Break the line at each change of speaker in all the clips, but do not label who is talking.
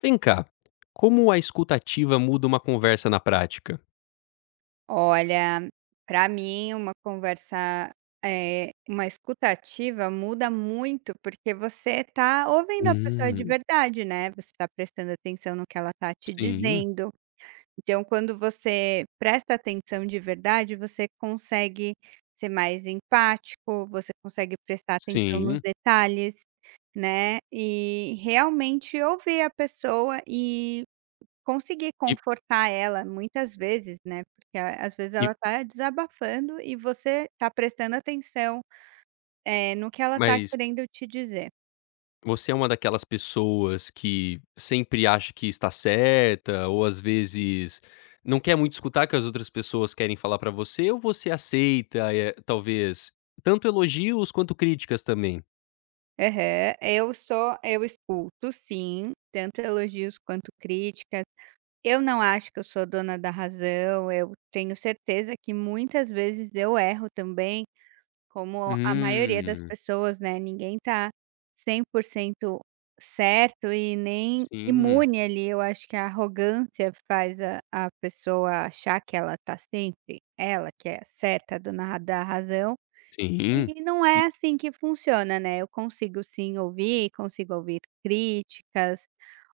Vem cá, como a escuta ativa muda uma conversa na prática?
Olha, para mim uma conversa, uma escutativa muda muito, porque você está ouvindo a pessoa de
Hum,
verdade, né, você está prestando atenção no que ela está te
sim,
dizendo. Então quando você presta atenção de verdade, você consegue ser mais empático, você consegue prestar atenção nos
sim.
detalhes, né, e realmente ouvir a pessoa e conseguir
E
confortar ela muitas vezes, né, porque a às vezes
e
ela tá desabafando e você tá prestando atenção, no que ela tá
mas
querendo te dizer.
você é uma daquelas pessoas que sempre acha que está certa ou, às vezes, não quer muito escutar o que as outras pessoas querem falar pra você ou você aceita, talvez, tanto elogios quanto críticas também?
Aham, eu escuto sim, tanto elogios quanto críticas. Eu não acho que eu sou dona da razão, eu tenho certeza que muitas vezes eu erro também. Como a maioria das
Hum,
pessoas, né, ninguém tá 100% certo e nem
sim,
imune ali, eu acho que a arrogância faz a pessoa achar que ela tá sempre ela que é certa, dona da razão,
sim,
e não é
e
assim que funciona, né, eu consigo sim ouvir, consigo ouvir críticas,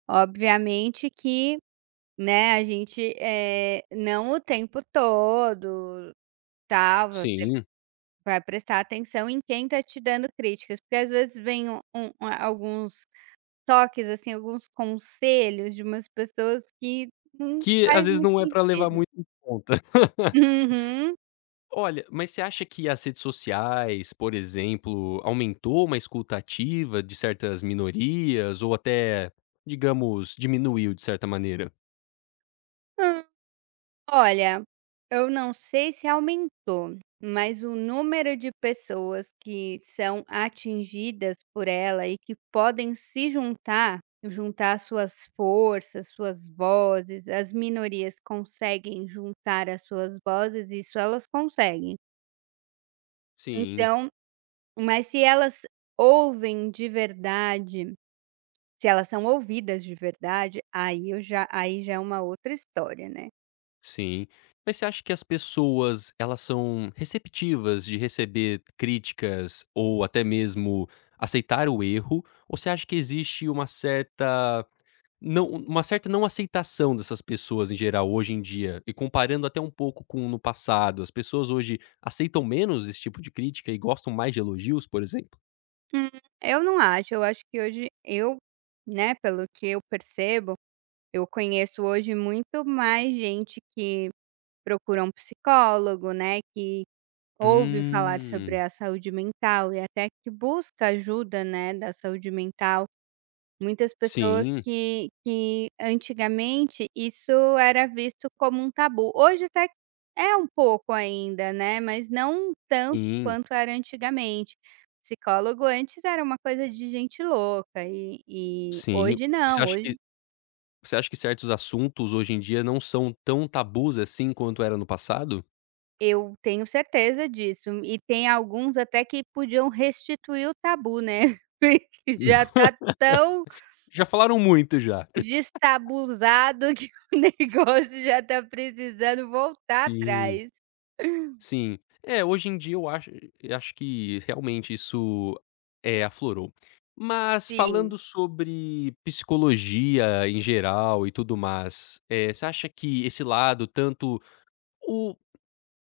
obviamente que, né, a gente, não o tempo todo, tal,
sim,
vai prestar atenção em quem tá te dando críticas, porque às vezes vem alguns toques, assim, alguns conselhos de umas pessoas que não
que
faz
às vezes
muito
não é pra levar
sentido.
muito em conta.
Uhum.
Olha, mas você acha que as redes sociais, por exemplo, aumentou uma escuta ativa de certas minorias ou até, digamos, diminuiu de certa maneira?
Olha, eu não sei se aumentou, mas o número de pessoas que são atingidas por ela e que podem se juntar, juntar suas forças, suas vozes, as minorias conseguem juntar as suas vozes, isso elas conseguem.
Sim,
Então, mas se elas ouvem de verdade, se elas são ouvidas de verdade, aí já é uma outra história, né.
sim. Mas você acha que as pessoas, elas são receptivas de receber críticas ou até mesmo aceitar o erro? Ou você acha que existe uma certa não, uma certa não aceitação dessas pessoas em geral hoje em dia, e comparando até um pouco com no passado, as pessoas hoje aceitam menos esse tipo de crítica e gostam mais de elogios, por exemplo?
Hum, eu não acho, eu acho que hoje eu, né, pelo que eu percebo, eu conheço hoje muito mais gente que procura um psicólogo, né, que ouve falar sobre
Hum,
a saúde mental e até que busca ajuda, né, da saúde mental. Muitas pessoas
sim,
que antigamente isso era visto como um tabu. Hoje até é um pouco ainda, né, mas não tanto
sim,
quanto era antigamente. Psicólogo antes era uma coisa de gente louca e
sim.
hoje
Você
não,
acha
hoje
que você acha que certos assuntos hoje em dia não são tão tabus assim quanto era no passado?
eu tenho certeza disso. E tem alguns até que podiam restituir o tabu, né, porque já tá tão
Já falaram muito já.
destabuzado que o negócio já tá precisando voltar
Sim.
atrás.
Sim. É, hoje em dia eu acho que realmente isso, é, aflorou. Mas
Sim.
falando sobre psicologia em geral e tudo mais, você acha que esse lado, tanto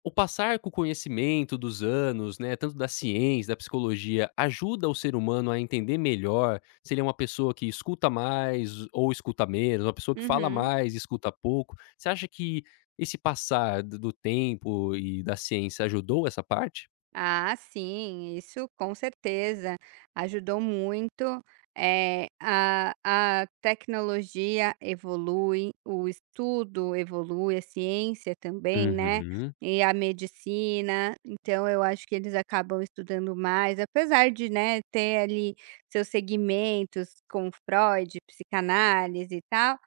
o passar com o conhecimento dos anos, né, tanto da ciência, da psicologia, ajuda o ser humano a entender melhor se ele é uma pessoa que escuta mais ou escuta menos, uma pessoa que fala
Uhum.
mais e escuta pouco. Você acha que esse passar do tempo e da ciência ajudou essa parte?
Ah, sim, isso com certeza ajudou muito. é a a tecnologia evolui, o estudo evolui, a ciência também, né,
Uhum.
e a medicina, então eu acho que eles acabam estudando mais, apesar de, né, ter ali seus segmentos com Freud, psicanálise e tal.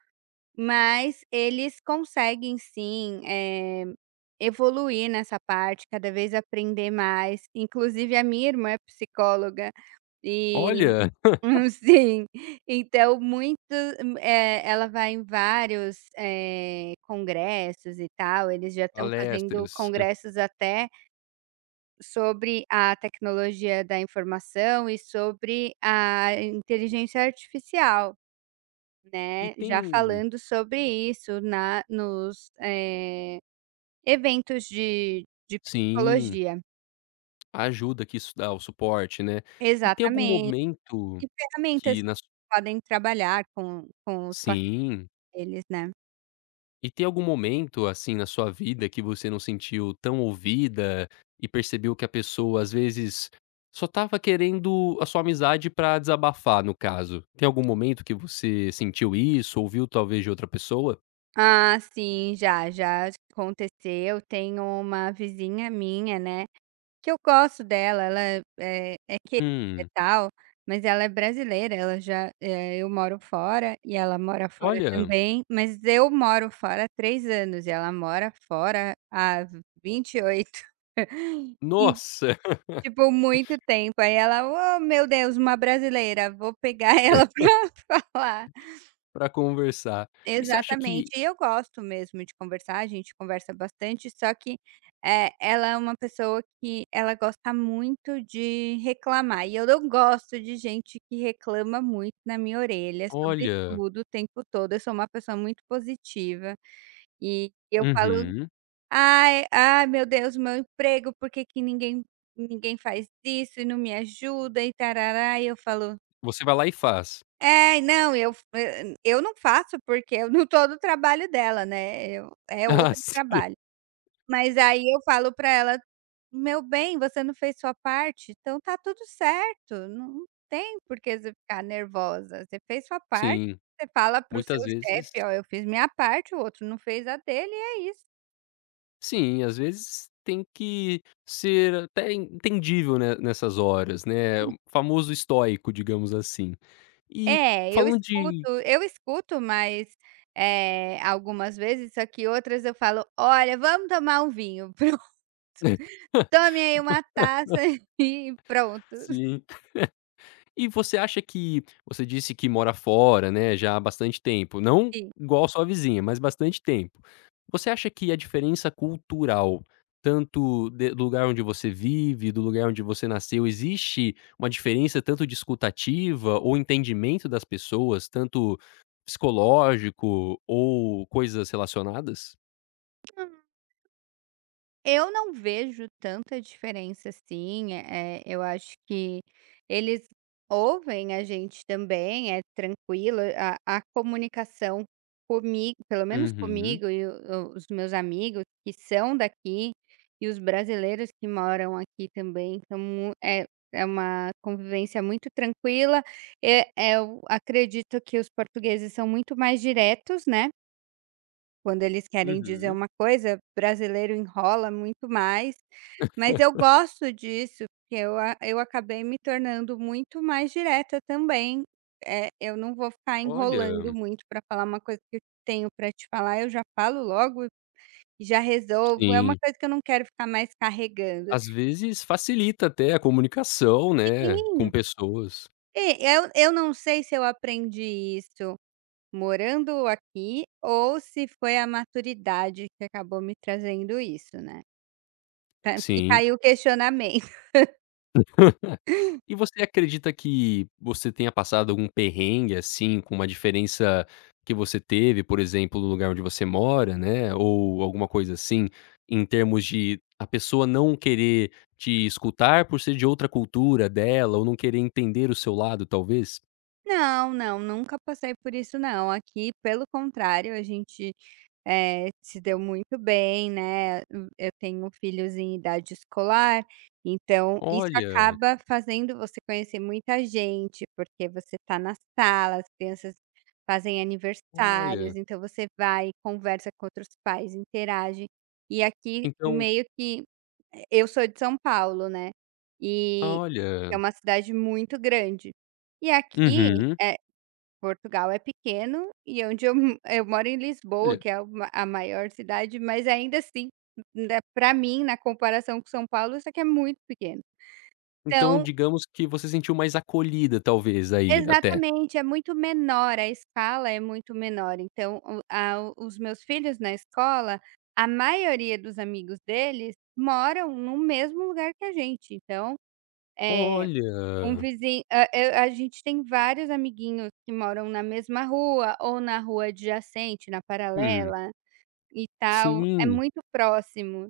Mas eles conseguem sim, evoluir nessa parte, cada vez aprender mais. Inclusive a minha irmã é psicóloga e
Olha,
sim. Então ela vai em vários, congressos e tal, eles já estão fazendo
palestras. Hã.
congressos até sobre a tecnologia da informação e sobre a inteligência artificial.
E
Né, já
tem,
falando sobre isso na nos, eh, eventos de
sim,
psicologia.
a ajuda que isso dá, o suporte, né. E tem algum
Exatamente.
momento,
E ferramentas
que
que
na su
podem trabalhar com os
sim.
papeles, né.
E tem algum momento, assim, na sua vida que você não sentiu tão ouvida e percebeu que a pessoa, às vezes, só tava querendo a sua amizade pra desabafar, no caso? Tem algum momento que você sentiu isso, ouviu talvez de outra pessoa?
Ah, sim, já, já aconteceu. Tenho uma vizinha minha, né, que eu gosto dela, ela é querida e
Hum,
tal, mas ela é brasileira, eu moro fora e ela mora fora
olha,
também, mas eu moro fora há 3 anos e ela mora fora há 28. E, oito. E,
nossa.
tipo, muito tempo. Aí ela: "Oh, meu Deus, uma brasileira, vou pegar ela pra falar".
Pra conversar. E você acha
Exatamente.
que,
E eu gosto mesmo de conversar, a gente conversa bastante, só que, ela é uma pessoa que ela gosta muito de reclamar, e eu não gosto de gente que reclama muito na minha orelha sobre
olha,
tudo o tempo todo. Eu sou uma pessoa muito positiva e eu falo:
uhum,
"Ai, ai meu Deus, meu emprego, por que que ninguém faz isso e não me ajuda e tarará", e eu falo
você vai lá e faz.
é, não, eu não faço, porque eu não tô no trabalho dela, né, eu é
Ah,
outro trabalho. Mas aí eu falo pra ela: "Meu bem, você não fez sua parte, então tá tudo certo, não tem por que você ficar nervosa, você fez sua parte,
sim,
você fala para o seu
muitas vezes.
chefe: 'Ó, eu fiz minha parte, o outro não fez a dele' e é isso".
Sim, às vezes tem que ser até entendível, né, nessas horas, né, o famoso estoico, digamos assim. E
É, eu
falando
escuto
de,
eu escuto, mas, algumas vezes, só que outras eu falo: "Olha, vamos tomar um vinho". Tome aí uma taça e pronto,
sim. E você acha que, você disse que mora fora, né, já há bastante tempo, não
sim.
igual a sua vizinha, mas bastante tempo. Você acha que a diferença cultural, tanto de do lugar onde você vive, do lugar onde você nasceu, existe uma diferença tanto de escutativa ou entendimento das pessoas, tanto psicológico ou coisas relacionadas?
Eu não vejo tanta diferença assim, eu acho que eles ouvem a gente também, é tranquilo, a comunicação comigo pelo menos
Uhum,
comigo e o os meus amigos que são daqui, e os brasileiros que moram aqui também são mu é é uma convivência muito tranquila, eh, eu acredito que os portugueses são muito mais diretos, né. Quando eles querem dizer
uhum.
uma coisa, brasileiro enrola muito mais, mas eu gosto disso, porque eu acabei me tornando muito mais direta também. Eu não vou ficar enrolando
Olha,
muito para falar uma coisa que eu tenho para te falar, eu já falo logo e já resolvo, é uma
sim,
coisa que eu não quero ficar mais carregando.
às vezes facilita até a comunicação, né, com
Sim,
pessoas.
e eu não sei se eu aprendi isso morando aqui ou se foi a maturidade que acabou me trazendo isso, né. Tá, fica
Sim.
aí o questionamento.
E você acredita que você tenha passado algum perrengue, assim, com uma diferença que você teve, por exemplo, no lugar onde você mora, né, ou alguma coisa assim, em termos de a pessoa não querer te escutar por ser de outra cultura dela, ou não querer entender o seu lado, talvez?
Não, não, nunca passei por isso não. Aqui, pelo contrário, a gente, se deu muito bem, né. Eu tenho filhos em idade escolar, então isso
Olha,
acaba fazendo você conhecer muita gente, porque você está na sala, as crianças fazem aniversários,
olha,
então você vai, conversa com outros pais, interage. E aqui
então,
meio que eu sou de São Paulo, né, e é
olha.
uma cidade muito grande. E aqui,
Uhum.
eh, Portugal é pequeno e onde eu moro em Lisboa,
Olha,
que é uma a maior cidade, mas ainda assim, para mim, na comparação com São Paulo, isso aqui é muito pequeno.
então
Então
digamos que você sentiu mais acolhida, talvez, aí, até.
exatamente, é muito menor, a escala é muito menor. Então os meus filhos na escola, a maioria dos amigos deles moram no mesmo lugar que a gente, então, eh Um
Olha.
vizinho ah, eu a gente tem vários amiguinhos que moram na mesma rua ou na rua adjacente, na
Hum,
paralela e tal, é
sim.
muito próximo.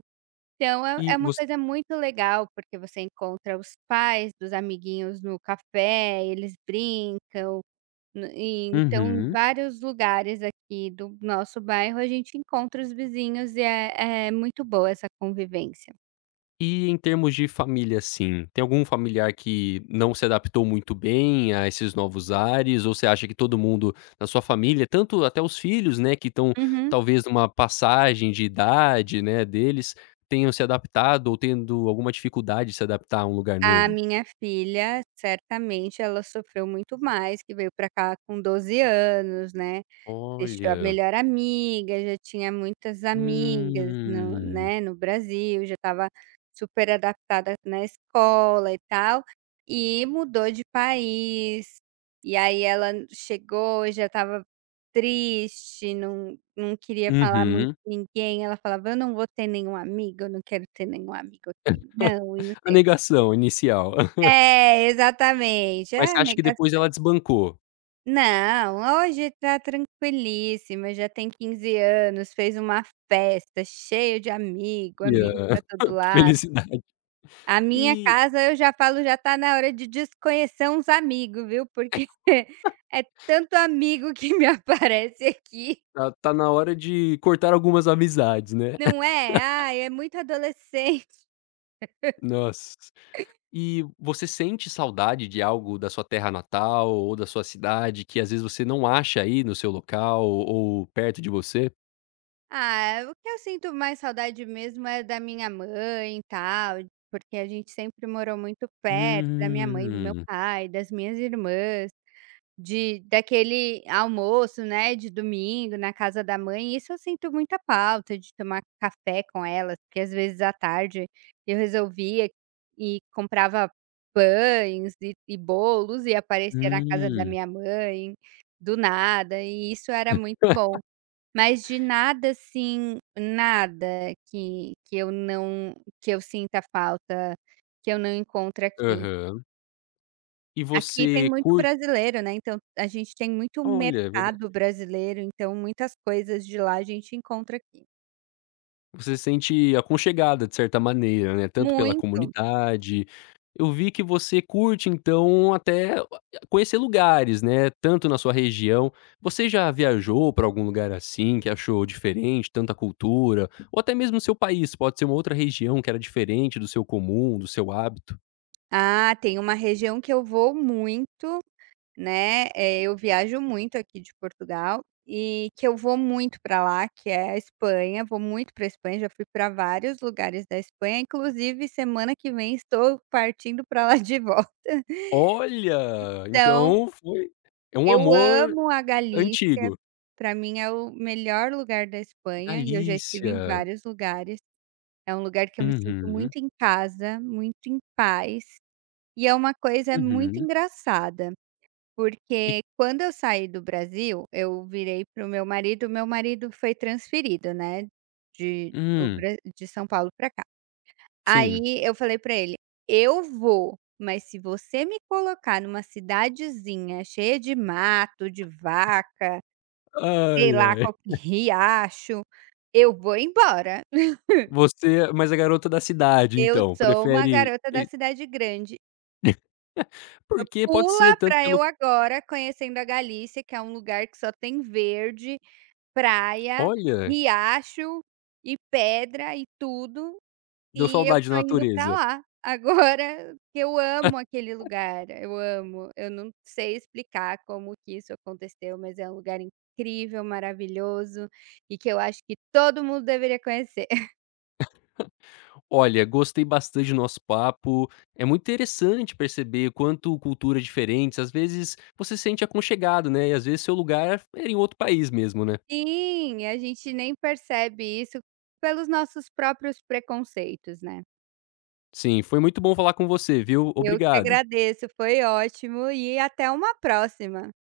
Então é é
E
uma
você?
coisa muito legal, porque você encontra os pais dos amiguinhos no café, eles brincam, no e então em
Uhum.
vários lugares aqui do nosso bairro a gente encontra os vizinhos e é é muito boa essa convivência.
E em termos de família, assim, tem algum familiar que não se adaptou muito bem a esses novos ares, ou você acha que todo mundo na sua família, tanto até os filhos, né, que estão
Uhum.
talvez numa passagem de idade, né, deles, tenham se adaptado ou tendo alguma dificuldade de se adaptar a um lugar
A
novo?
minha filha, certamente, ela sofreu muito mais, que veio para cá com 12 anos, né, deixou a
Olha,
melhor amiga, já tinha muitas amigas no
hum,
né, no Brasil, já estava super adaptada na escola e tal, e mudou de país. E aí ela chegou e já estava triste, não não queria falar muito
uhum.
com ninguém, ela falava: "Eu não vou ter nenhum amigo, eu não quero ter nenhum amigo aqui não", e não
A
sei
negação inicial.
é, exatamente.
Mas você
Ah,
acha que
nega
depois ela desbancou?
não, hoje tá tranquilíssima, já tem 15 anos, fez uma festa, cheia de amigo, amigo
Olha,
pra todo lado.
felicidade.
A minha
E
casa, eu já falo, já tá na hora de desconhecer uns amigos, viu, porque é tanto amigo que me aparece aqui,
tá na hora de cortar algumas amizades, né.
não é? Ai, é muito adolescente.
Nossa. E você sente saudade de algo da sua terra natal ou da sua cidade que às vezes você não acha aí no seu local ou perto de você?
Ah, o que eu sinto mais saudade mesmo é da minha mãe e tal, porque a gente sempre morou muito perto da minha mãe, do meu
Hum,
pai, das minhas irmãs, de daquele almoço, né, de domingo na casa da mãe. Isso eu sinto muita falta de tomar café com elas, porque às vezes à tarde eu resolvia e comprava pães e bolos e aparecia na casa da
hum.
minha mãe do nada, e isso era muito bom. Mas de nada, assim, nada que que eu não que eu sinta falta, que eu não encontro aqui.
Aham. E
Aqui tem
você
muito
curte?
brasileiro, né, então a gente tem muito
Olha, é
mercado
verdade.
brasileiro, então muitas coisas de lá a gente encontra aqui.
Você se sente aconchegada de certa maneira, né, tanto pela
Muito.
comunidade. Eu vi que você curte então até, conhecer lugares, né, tanto na sua região. Você já viajou para algum lugar assim que achou diferente, tanta cultura, ou até mesmo o seu país, pode ser uma outra região que era diferente do seu comum, do seu hábito?
Ah, tem uma região que eu vou muito, né, eu viajo muito aqui de Portugal e que eu vou muito para lá, que é a Espanha, vou muito para Espanha, já fui para vários lugares da Espanha, inclusive semana que vem estou partindo para lá de volta.
Olha,
Então,
então foi, é um
eu
amor
amo a Galícia,
antigo.
para mim é o melhor lugar da Espanha e eu já estive em
Galícia.
vários lugares. É um lugar que eu me sinto
Uhum,
muito em casa, muito em paz, e é uma coisa muito
uhum.
engraçada.
E
Porque quando eu saí do Brasil, eu virei pro meu marido foi transferido, né, de do
hum,
Bra de São Paulo para cá.
sim.
Aí eu falei para ele: "Eu vou, mas se você me colocar numa cidadezinha cheia de mato, de vaca, sei
Ai,
lá,
ai.
qualquer riacho, eu vou embora.
Você é, mas a garota da cidade
Eu
então,
sou uma
prefere
garota da
e
cidade grande.
porque pode ser
Pula
tanto
pra
pelo,
eu agora conhecendo a Galícia, que é um lugar que só tem verde". Praia,
olha,
riacho e pedra e tudo,
deu
e eu
saudade da
tô indo pra
natureza.
lá agora, porque eu amo aquele lugar, eu amo. Eu não sei explicar como que isso aconteceu, mas é um lugar incrível, maravilhoso e que eu acho que todo mundo deveria conhecer.
Olha, gostei bastante do nosso papo, é muito interessante perceber quanto culturas diferentes, às vezes, você se sente aconchegado, né, e às vezes seu lugar era em outro país mesmo, né.
Sim, a gente nem percebe isso pelos nossos próprios preconceitos, né.
Sim, foi muito bom falar com você, viu.
Eu que
Obrigado.
agradeço, foi ótimo e até uma próxima.